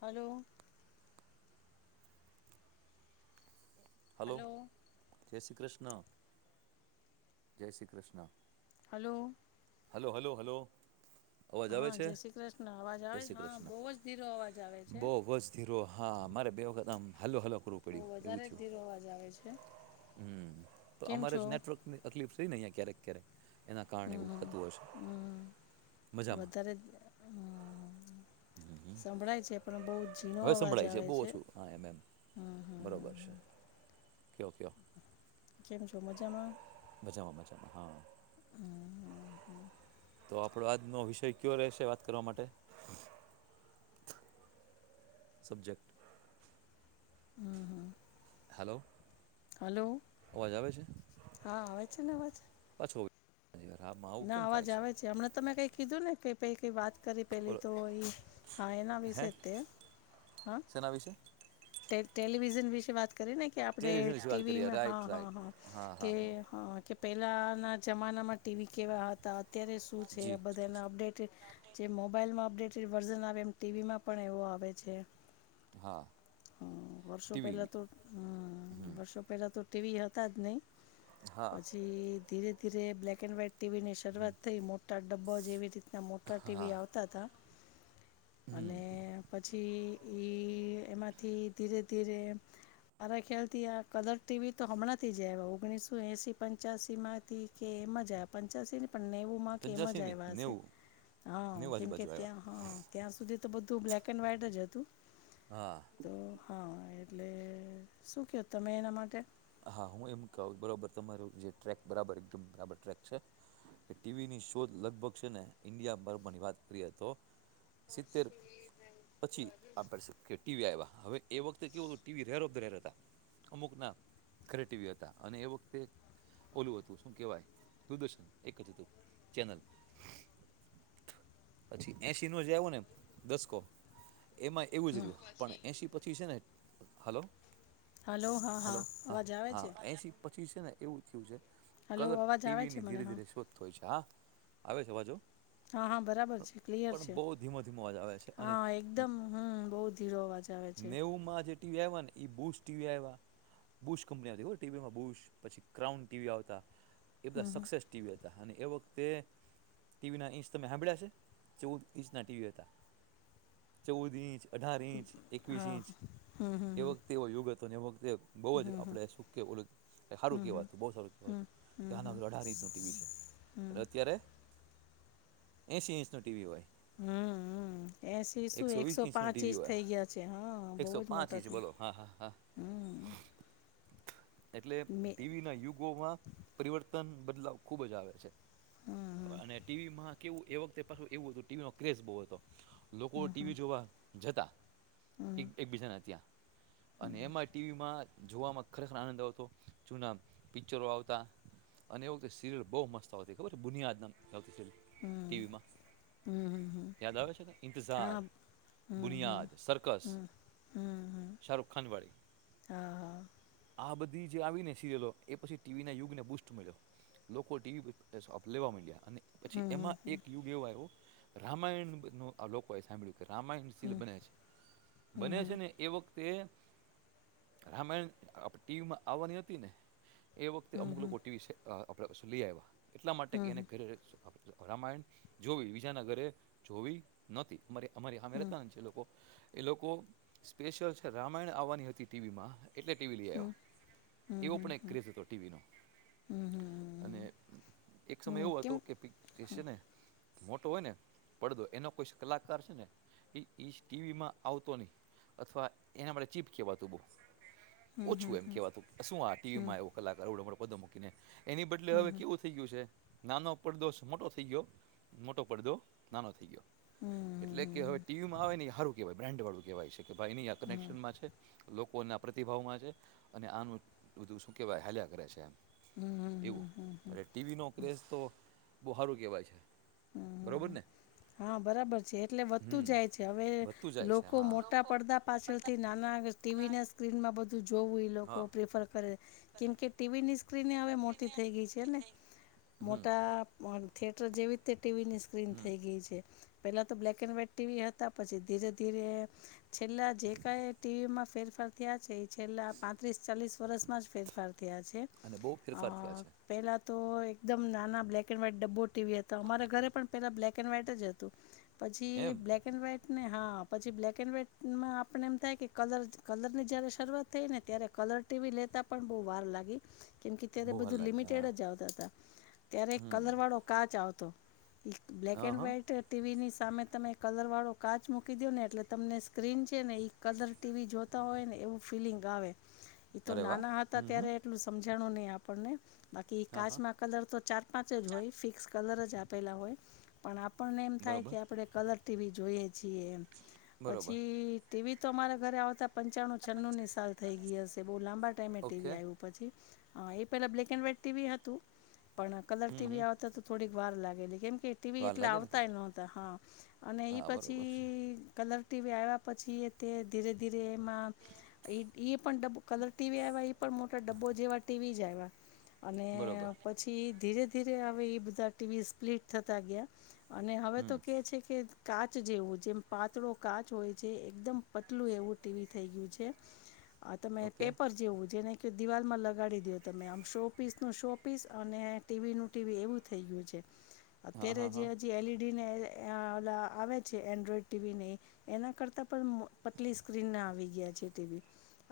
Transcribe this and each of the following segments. [inaudible] હાલો hello. જય શ્રી કૃષ્ણ. જય Shri Krishna. Hello. Hello hello hello અવાજ આવે હા છે, જય શ્રી કૃષ્ણ અવાજ જય આવે છે? શ્રી હા કૃષ્ણ બહુ જ ધીરો અવાજ આવે છે. બહ ધરો હા મારે બે વખત આમ હલો હલો કરવું બહુ પડ્યું એવું વધારે જ થયું. ધીરો અવાજ આવે છે. હમ્મ, તો કેમ અમારે છો? જ નેટવર્ક ની તકલીફ છેઈ ને અહિયાં ક્યારેક ક્યારેક એના કારણે હમ થતું હશે. હમ મજામાં. વધારે હમ સંભળાય છે પણ બોઉ હવે સંભળાય છે, બહુ ઓછું હા એમ એમ બરોબર છે. કયો ક્યો કેમ છો? મજામાં? મજામાં. મજામાં. હા. તો આપડો આજનો વિષય ક્યો રહેશે વાત કરવા માટે? સબજેક્ટ. હમ્મ હમ્મ હાલો હલો. હા આવે છે ને અવાજ. પાછો યાર આમાં આવું ના કેમ અવાજ થાય આવે છે. હમણાં તમે કંઈ કીધું ને. કે પઈ કે વાત. કરી પેલી બોલો તો ઈ. હા એના હે વિશે જ તે. હાન? શેના વિશે ટે ટેલીવિઝન વિશે વાત કરીને કે આપડે ટેલિવિઝન વિશે વાત ટીવી કરીએ મે હાં રાઈટ હાં રાઈટ હાં હા કે હા હા હાં કે પહેલાંના જમાનામાં ટીવી કેવા હતા અત્યારે શું છે જી આ બધાના અપડેટ જે મોબાઈલમાં અપડેટેડ વર્ઝન આવે એમ ટીવીમાં પણ એવો આવે છે હા હ વર્ષો ટીવી પહેલા તો હમ વર્ષો પહેલા તો ટીવી હતા જ નહી હા પછી ધીરે ધીરે બ્લેક એન્ડ વ્હાઈટ ટીવી ની શરૂઆત થઈ મોટા ડબ્બા જેવી રીતના મોટા હા ટીવી આવતા હતા હમ અને પછી ઈ એમાંથી ધીરે ધીરે મારા ખ્યાલ થી આ કલર ટીવી તો હમણાં થી જ ઓગણીસો એસી પંચસી માંથી કે એમ જ આપ પંચશી નેવું માં કે એમ જ પંચ્યાસી નહીં આવ હસે નેવું હ નેવું કેમકે આજુબાજુ આવ્યા ત્યાં હ ત્યાં સુધી તો બધું બ્લેક એન્ડ વ્હાઈટ જ હતું હા તો હા એટલે શું કહેો તમે એના માટે હા હું એમ કઉ બરાબર તમાર જે ટ્રેક બરાબરમ બબર ટ્રેક છે ટીવીની શો લગભગ છે ને ઇન્ડિયા બર્બરની વાત કરીએ તો સિતેર પછી આપ ટીવી આવ્યા હવે એ વખતે કેવું હતું ટીવી [unintelligible] રેરો હતા અમુક ના ઘરે ટીવી હતા અને એ વખતે ઓલું હતું શું કેવાય દરદર્શન એક હતું ચેનલ પછી એસી ન જે આવું ને દસકો એમાં એવું જ રહ્યું પણ એસી પછી છે ને હલો હલો હા હલો હા અવાજ આવે હા છે એસી છે ને એવું થયું છે હલો કલર અવાજ આવે ટીવી છે ની મને ધીરે હા ધીરે શોધ હોય છે હા આવે છે અવાજો હા હા બરાબર છે ક્લિયર પણ છે બહુ ધીમો ધીમો અવાજ આવે છે હા એકદમ હમ બઉ ધીરો અવાજ આવે છે નેવું માં જે ટીવી આવ્યા ને એ બુ ટીવી આવ્યા બુશ કંપની આવ ટીવીમાં બુશ પછી ક્રાઉન ટીવી આવતા એ હમ બધા હમ. સક્સેસ ટીવી હતા અને એ વખત તે ટીવી ના ઈંચ તમે હાંભળ્યા છે ચૌદ ઇંચના ટીવી હતા ચૌદ ઇંચ અઢાર ઇંચ એકવીસ હા ઇંચ હમ હમ એ વખતે એવો યુગ હતો એ વખતે બહ જ આપડે સુખ કે હારું કેવાતું બહ સારું કેવા હમ હમ હતું આના અઢાર ઇંચ ન ટીવી છે અત્યારે એસી ઇંચ ના ટીવી હોય હમ એસી શું વીસ એકસો ઇંચનું પાંચ ટીવી ઈંચ હોય થઇ ગયા છે હા બહુ એકસો જ પાંચ ઇંચ મોટાથી બોલો હા હા હા હમ એટલે મે ટીવી ના યુગોમાં પરિવર્તન બદલાવ ખુબ જ આવે છે હમ અને ટીવી માં કેવું એ વખતે પા એવું હતું ટીવીમાં ક્રેઝ બહુ હતો લોકો ટીવી જોવા જતા હમ એકબીજાના ત્યાં અને એમાં ટીવી માં જોવામાં ખર આનંદ આવતો જુના પિક્ચરો આવતા અને એ વખતે સીરિયલ બહ મસ્ત આવતી ખબર છે બુનિયાદ આવતી હમ ટીવી માં હમ હમ હમ યાદ આવે છે ને ઇંતજાર હા હમ હમ બુનિયાદ સરકસ હમ હમ હમ શાહરૂુખ ખાન વાડી હા હા આ બધી જે આવી ને સિરિયલો એ પછી ટીવીના યુગને બુસ્ટ મળ્યો લોકો ટીવી પર લેવા મંડ્યા અને પછી હમ હમ એમાં એક યુગ એવો આવ્યો રામાયણ નું આ લોકોએ સાંભળ્યું રામાયણશીલ બને છે હમ બને છે હમ ને એ વખત તે રામાયણ ટીવીમાં આવવાની હતી ને એ વખતે હમ અમુક લોકો ટીવી સેટ આપણે લઈ આવ્યા એટલા માટે એને હમ હમ ઘરે રામાયણ જોવી બીજા ના ગરે જોવી નોતી અમારે અમારી હામે હમ રહેતાને જે લોકો એ લોકો સ્પેશિયલ છે રામાયણ આવવાની હતી ટીવી માં એટલે ટીવી લઈ હમ હમ આવ્યા હમ એવો પણ એક ક્રેઝ હતો ટીવીનો. હમ અને હમ એક સમય હમ એવો હતો કેમ કે પીજ છે ને મોટો હોય ને પડદો એનો કોઈ કલાકાર છે ને એ ઈ ટીવી માં આવતો નઈ. અથવા એના માટે ચીપ કેવાતું બહુ હમ હમ ઓછું એમ હમ કેવાતું કે શું ટીવી હમ માં આવ કલાકાર એવો પદો મૂકીને એની બદલે હવે હમ હમ કેવું થઇ ગયું છે નાનો પડદો મોટો થઈ ગયો મોટો પડદો નાનો થઈ ગયો હમ એટલે કે હવે હમ ટીવીમાં આવે હારુ કેવાય બ્રાન્ડ વાળું કેવાય છે કે ભાઈ ન આ કનેક્શન માં છે લોકો ના પ્રતિભાવમાં છે અને આનું બધું શું કેવાય હાલ્યા કરે છે એમ હમ હમ એવું હમ હમ ટીવી નો ક્રેઝ તો બુહારું કેવાય છે બરોબર હમ ને હા બરાબર છે એટલે વધતું હમ જાય છે હવે વધતું જાય છે લોકો હા મોટા પડદા પાછળથી નાના ટીવી ના સ્ક્રીનમાં બધ જોવું એ લોકો હા પ્રિફર કરે કેમ કે ટીવીની સ્ક્રીન એ હવે મોટી થઈ ગઈ છે ને હમ મોટા થિએટર જેવી તે ટીવી ની સ્ક્રીન હમ થઈ ગઈ છે પેલા તો બ્લેક એન્ડ વ્હાઈટ ટીવી હતા પછી ધીરે ધીરે છેલ્લા જે કઈ ટીવી માં ફેરફાર થયા છે એ છેલ્લા પાંત્રીસ ચાલીસ વર્ષમાં જ ફેરફાર ત્યાંછે અને બહુ અ ફેરફાર થયા છે પેલા તો એકદમ નાના બ્લેક એન્ડ વ્હાઈટ ડબ્બો ટીવી હતા અમારા ઘરે પણ પહેલા બ્લેક એન્ડ વ્હાઈટ જ હતું પછી એમ બ્લેક એન્ડ વ્હાઈટ ને હા પછી બ્લેક એન્ડ વ્હાઈટમાં આપણે એમ થાય કે કલર કલર ની જ્યારે શરૂઆત થઈ ને ત્યારે કલર ટીવી લેતા પણ બહું વાર લાગી કેમ કે ત્યારે બહુ વાર બધું લાગે હા લિમિટેડ જ આવતા હતા ત્યારે હમ કલર વાળો કાચ આવતો એક બ્લેક હા એન્ડ હા વાઈટ ટીવીની સામે તમે કલર વાળો કાચ મૂકી દયો ને એટલે તમને સ્ક્રીન છે ને કલર ટીવી જોતા હોય ને એવું ફિલિંગ આવે. એ તો અરે વાહ નાના હતા હમ હમ ત્યારે એટલું સમજાણું નઈ આપણને બાકી હા હા કાચમાં કલર તો ચાર પાંચ જ હોય ફિક્સ કલર જ આપેલા હોય પણ પણ ને એમ થાય બરોબર કે આપડે કલર ટીવી જોઈએ છીએ એમ બરોબર પછી- ટીવી તો અમારા ઘરે આવતા પંચાણું છન્નુની સાલ થઈ ગઈ હશે બઉ લાંબા ટાઈમે ઓકે ટીવી આવ્યું પછી હા એ પેલા બ્લેક એન્ડ વ્હાઈટ ટીવી હતું પણ કલર હમ ટીવી હમ આવતા તો થોડીક વાર લાગેલી કેમ કે ટીવી વાર એટલા લાગે ને આવતાય નતા હા અને એ હા પછી બરોબર છે કલર ટીવી આવ્યા પછી એ તે ધીરે ધીરે એમાં ઈ ઈ પણ ડબુક કલર ટીવી આવ્યા એ પણ મોટા ડબ્બો જેવા ટીવીજ આવ્યા અને બરોબર પછી ધીરે ધીરે હવે એ બધા ટીવી સ્પ્લીટ થતા ગયા અને હવે તો હમ કે છે કે કાચ જેવો જેમ પાતળો કાચ હોય છે એકદમ પતલું એવું ટીવી થઈ ગયું છે આ તમે ઓકે પેપર જેવું છેઅને કે દિવાલમાં લગાડી દો તમે આમ શો પીસનું શો પીસ અને ટીવીનું ટીવી એવું થઈ ગયું છે હા અત્યારે હા હા જે જે એલઈડી ને આવે છે એન્ડ્રોઈડ ટીવીને એના કરતા પણ પતલી સ્ક્રીન ના આવી ગયા છે ટીવી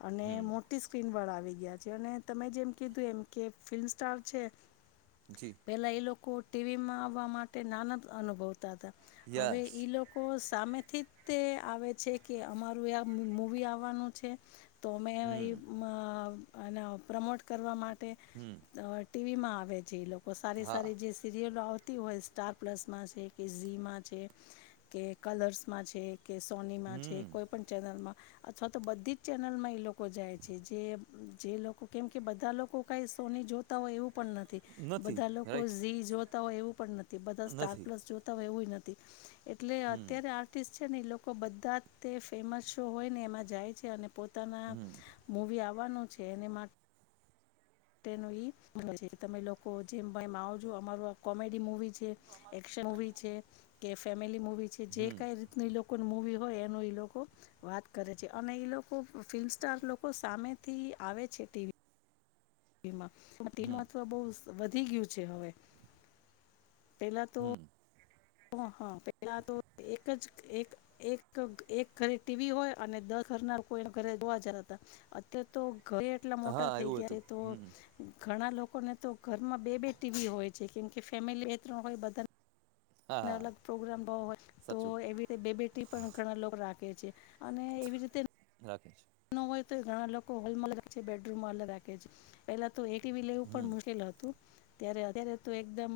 અને હમ મોટી સ્ક્રીન વાળા આવી ગયા છે અને તમે જેમ કીધું એમ કે ફિલ્મ સ્ટાર છે જી પેલા એ લોકો ટીવી માં આવવા માટે નાનભ અનુભવ તાતા હવે યસ ઈ લોકો સામેથી તે આવે છે કે અમારું આ મવી આવવાનું છે. તો અં હમ એના પ્રમોટ કરવા માટે હમ અ ટીવીમાં આવે છે એ લોકો સારી હા સારી જે સિરિયલો આવતી હોય સ્ટાર, પ્લસમાં છે કે ઝી માં છે કે કલર્સમાં છે. કે સોનીમાં છે હમ કોઈ પણ ચેનલમાં અથવા તો બધી જ ચેનલમાં એ લોકો જાય છે જે જે લોકો કેમ કે બધા લોકો કઈ સોની જોતા હોય એવું પણ નથી નથી બધા લોકો રાઈટ ઝી જોતા હોય એવું પણ નથી બધા સ્ટાર નથી પ્લસ જોતા હોય એવું નથી એટલે હમ અત્યારે આર્ટિસ્ટ ને એ લોકો બધા તે ફેમસ શો હોય ને એમાં જાય છે અને પો પોતાના હમ મૂવી આવવાનું છે એને મા નું મ છે તમે લોકો જેમ ભ એમ આવજો અમાર આ કોમેડી મુવી શન મુવી છે કે ફેમિલી મુવી છે જે હમ કઈ રીતની મુવી હોય એનું ઈ લોકો વાત કરે છે અને ઈ લોકો ફિલ્મ સ્ટાર લોકો સામેથી આવે છે ટીવી શમાં પણ તે હમ મહત્વ બહુ વધી ગયું છે હવે પેલા તો હમ હ પેલા તો એક જ એક ઘરે ટીવી હોય અને દસ ઘરના લોકો ઘરે જોવા જ હતા અત્યારે તો ઘરે એટલા હા મોટા થઈ એવું ગયા હતું છે તો હમ ઘણા લોકોને તો ઘરમાં બે બે ટીવી હોય છે કેમ કે ફેમિલી એ ત્રણ હોય બધા હા હા અલગ પ્રોગ્રામ ભ હોય તો સાચું એવી રીતે બે બેટી પણ ઘણા લોકો રા કે છે અને એવી રીતે રાખીશ હોય તો ઘણા લોકો હોલમાં અલ બેડરૂમમાં અલગ રાખે છે પેલા એટીવી લેવું હમ પણ મુશ્કેલ હતું ત્યારે અત્યારે તો એકદમ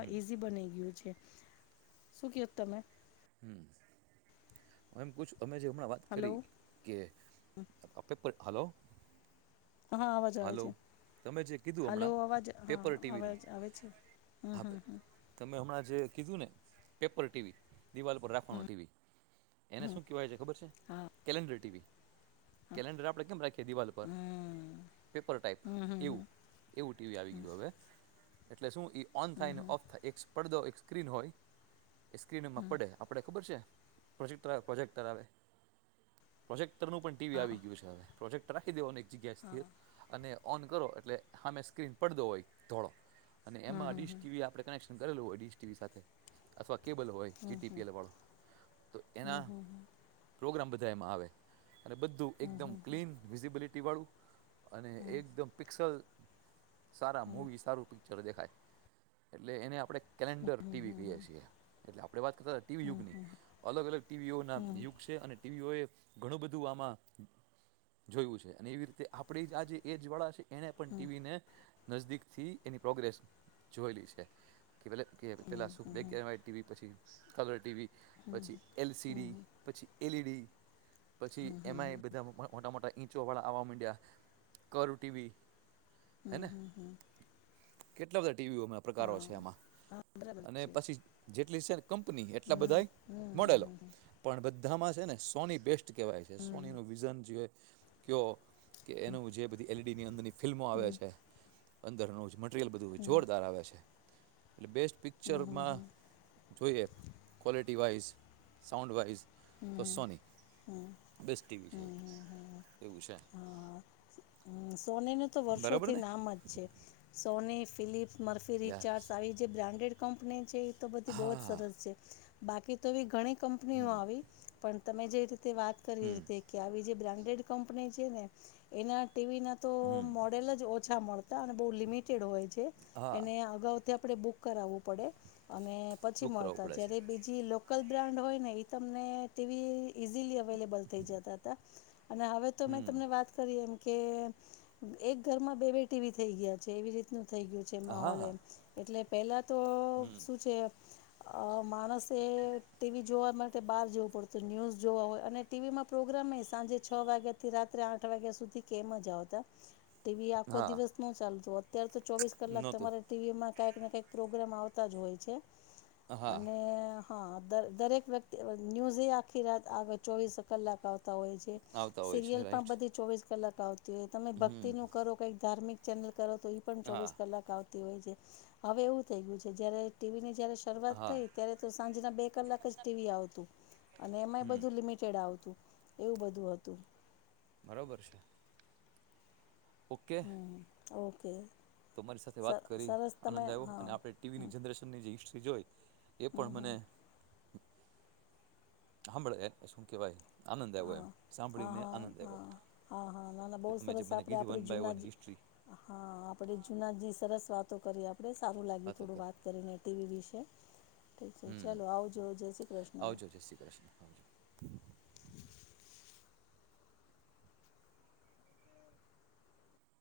હમ ઈઝી બના ગયું છે શું કહો તમે હમ એમ પૂછ અમે જે હમણાં વાત હલો કરી કેે ટોપીક પર હલો હા આવાજ આવે હલો છે તમે જે કીધું હાલો હમણાં અવાજ હા પેપર હા ટીવીનું અવાજ આવે છે હમ હા હમ હમ તમે હમણાં જે કીધું ને પેપર ટીવી દિવાલ પર રાખવાનું હમ ટીવી એને હમ શું કેવાય છે ખબર છે હા કેલેન્ડર ટીવી હા કેલેન્ડર આપડે કેમ રાખે દિવાલ પર હમ હમ પેપર ટાઈપ એવું હમ એવું ટીવી આવી ગયું હવે એટલે શું એ ઓન થાય હમ અનેને હમ ઓફ થાય એક પડદો એક સ્ક્રીન હોય એ સ્ક્રીનમાં હમ હમ પડે આપણે ખબર છે પ્રોજેક્ટર પ્રોજેક્ટર આવે પ્રોજેક્ટર નું પણ ટીવી આવી હા ગયું છે હવે પ્રોજે્ટ રાખી દો અને એક જગ્યાથીર અને ઓન કરો એટલે હમે સ્ક્રીન પડદો હોય ધોળો અને હમ એમાં હમ ડીશ હમ ટીવી આપણે કનેક્શન કરેલું હોયડી સાથે અથવા કેબલ હોય હમ જીીએલ વાળો તો એના હમ હમ પ્રોગ્રામ બધા એમાં આવે અને બધું હમ એકદમ હમ હમ ક્લીન વિઝિબિલિટી વાળું અને હમ એકદમ પિક્સલ સારા હમ હમ મવી સારું પિક્ચર દેખાય એટલે એને આપણે કેલેન્ડર હમ હમ હમ હમ હમ હમ હમ હમ હમ હમ હમ હમ ટીવી હમ કહીએ છીએ એટલે આપણે વાત કરતા ટીવી યુગની અલગ અલગ ટીવીઓ ના યુગ છે અને ટીવીઓ એ ઘણું બધું આમાં જોયું છે અને એવી રીતે આપણે આજે એજ વાળા છે એને પણ ટીવીને નજદીક થી એની પ્રોગ્રેસ જોયેલી છે કે ભલે કે પેલા સુખ બે કહેવાય ટીવી પછી કલર ટીવી પછી એલસીડી પછી એલઈડી પછી એમાંય હમ બધા મોટા મોટા ઈંચો વાળા આવા મીડિયા કર્વ ટીવી હે ને હમ હમ કેટલા બધા ટીવી પ્રકારો હા છે આમાં હા બરાબર અને છે પછી જેટલી છે કંપની એટલા હમ બધા હમ મોડેલો હમ પણ બધા બધામાં છે ને સોની બેસ્ટ કેવાય છે હમ હમ સોની નું વિઝન જો કે કે એનું જે બધી એલડી ની અંદરની ફિલ્મો આવે હમ છે અંદરનું મ રિયલ બધું હોય જોરદાર આવે છે એટલે બેસ્ટ હમ હમ પિક્ચરમાં હમ જોઈએ ક્વૉલિટી વાઇઝ સાઉન્ડ વાઈઝ. હમ તો સોની હમ હમ બેસ્ટ ટીવી છે હમ હમ એવું છે. હા હમ, સોનીનું તો બરાબર વર્ષોથી ને નામ જ છે સોની ફિલિપ. સ્મર્ફી યસ રીચાર્જ આવી જે બ્રાન્ડેડ કંપની છે એ તો બધી બહ જ હા સરસ છે. બાકી તો એ ઘણી કંપનીઓ આવી પણ તમે જે રીતે વાત કરી રીતે કે આવી જે બ્રાન્ડ. ને એના ટીવી ના તો મોડેલ જ. ઓછા મળતા અને બહુ લિમિટેડ હોય છે હા એને અગાઉથી આપણે બુક કરાવવું પડે. અને પછી બુક કરાવવું મળતા પડે છે જય્યારે બીજી. લોકલ બ્રાન્ડ હોય ને તમને ટીવી ઈઝીલી અવેલેબલ થઈ જતા હતા. અને હવે તો મેં તમને વાત કરી એમ. કે એક ઘરમાં બે બેટી ભી થઈ ગયા છે એવી રીતનું. થઈ ગયું છે માહોલ હા એમ એટલે પેલા તો શું છે. અ માણસે ટીવી જોવા માટે બહાર જવું પડતું ન્યુઝ જોવા હોય અને ટીવીમાં પ્રોગ્રામ. સમય સાંજે છ વાગ્યા થી રાત્રે આઠ વાગ્યા સુધી. કેમ જ આવતા ટીવી આખો હા દિવસ ન ચાલતો અત્યારે તો ચોવીસ કલાક નહોતું તમારે ટીવીમાં. કઈક ને કઈક પ્રોગ્રામ આવતા જ હોય છે હા અને. હા દરેક વ્યક્તિ ન્યૂઝ આખી રાત આગળ ચોવીસ કલાક આવ. આવતા હોય છે સીરયલ પણ રાઈટ બધી ચોવીસ કલાક આવતી હોય તમે ભક્તિ નું કરો કઈક ધાર્મિક. ચેનલ કરો તો પણ હા ચોવીસ કલાક આવતી હોય છે હવે એવું થઈ ગયું છે જયારે ટીવી. જય્યારે શરૂઆત હા થઈ ત્યારે તો સાંજના બે કલાક જ ટીવી આવતું. અને એમાંય બધું લિમિટેડ આવતું એવું બધું હતું. બરોબર છે. ઓકે. હમ ઓકે. તો મારી સાથે વાત સર કરી સરસ આનંદ તમે આવ્યો હા અને આપણે ટીવીની જનરેશનની જે હિસ્ટ્રી જોઈ. એ પણ મને. સાંભળ શું કેવાય આનંદ આવ્યો એમ હા હા સાંભળીને હા આનંદ આવો. હા હા નાના બહુ સરસ આપણે આપણે જૂના હિસ્ટ્રી હા આપણે જૂનાજી સરસ. વાતો કરી આપણે સારું લાગ્યું વાતો થોડું કરી વાત કરીને ટીવી વિશે. ઠીક છે હમ ચાલો આવજો જય શ્રી કૃષ્ણ. શ્જ.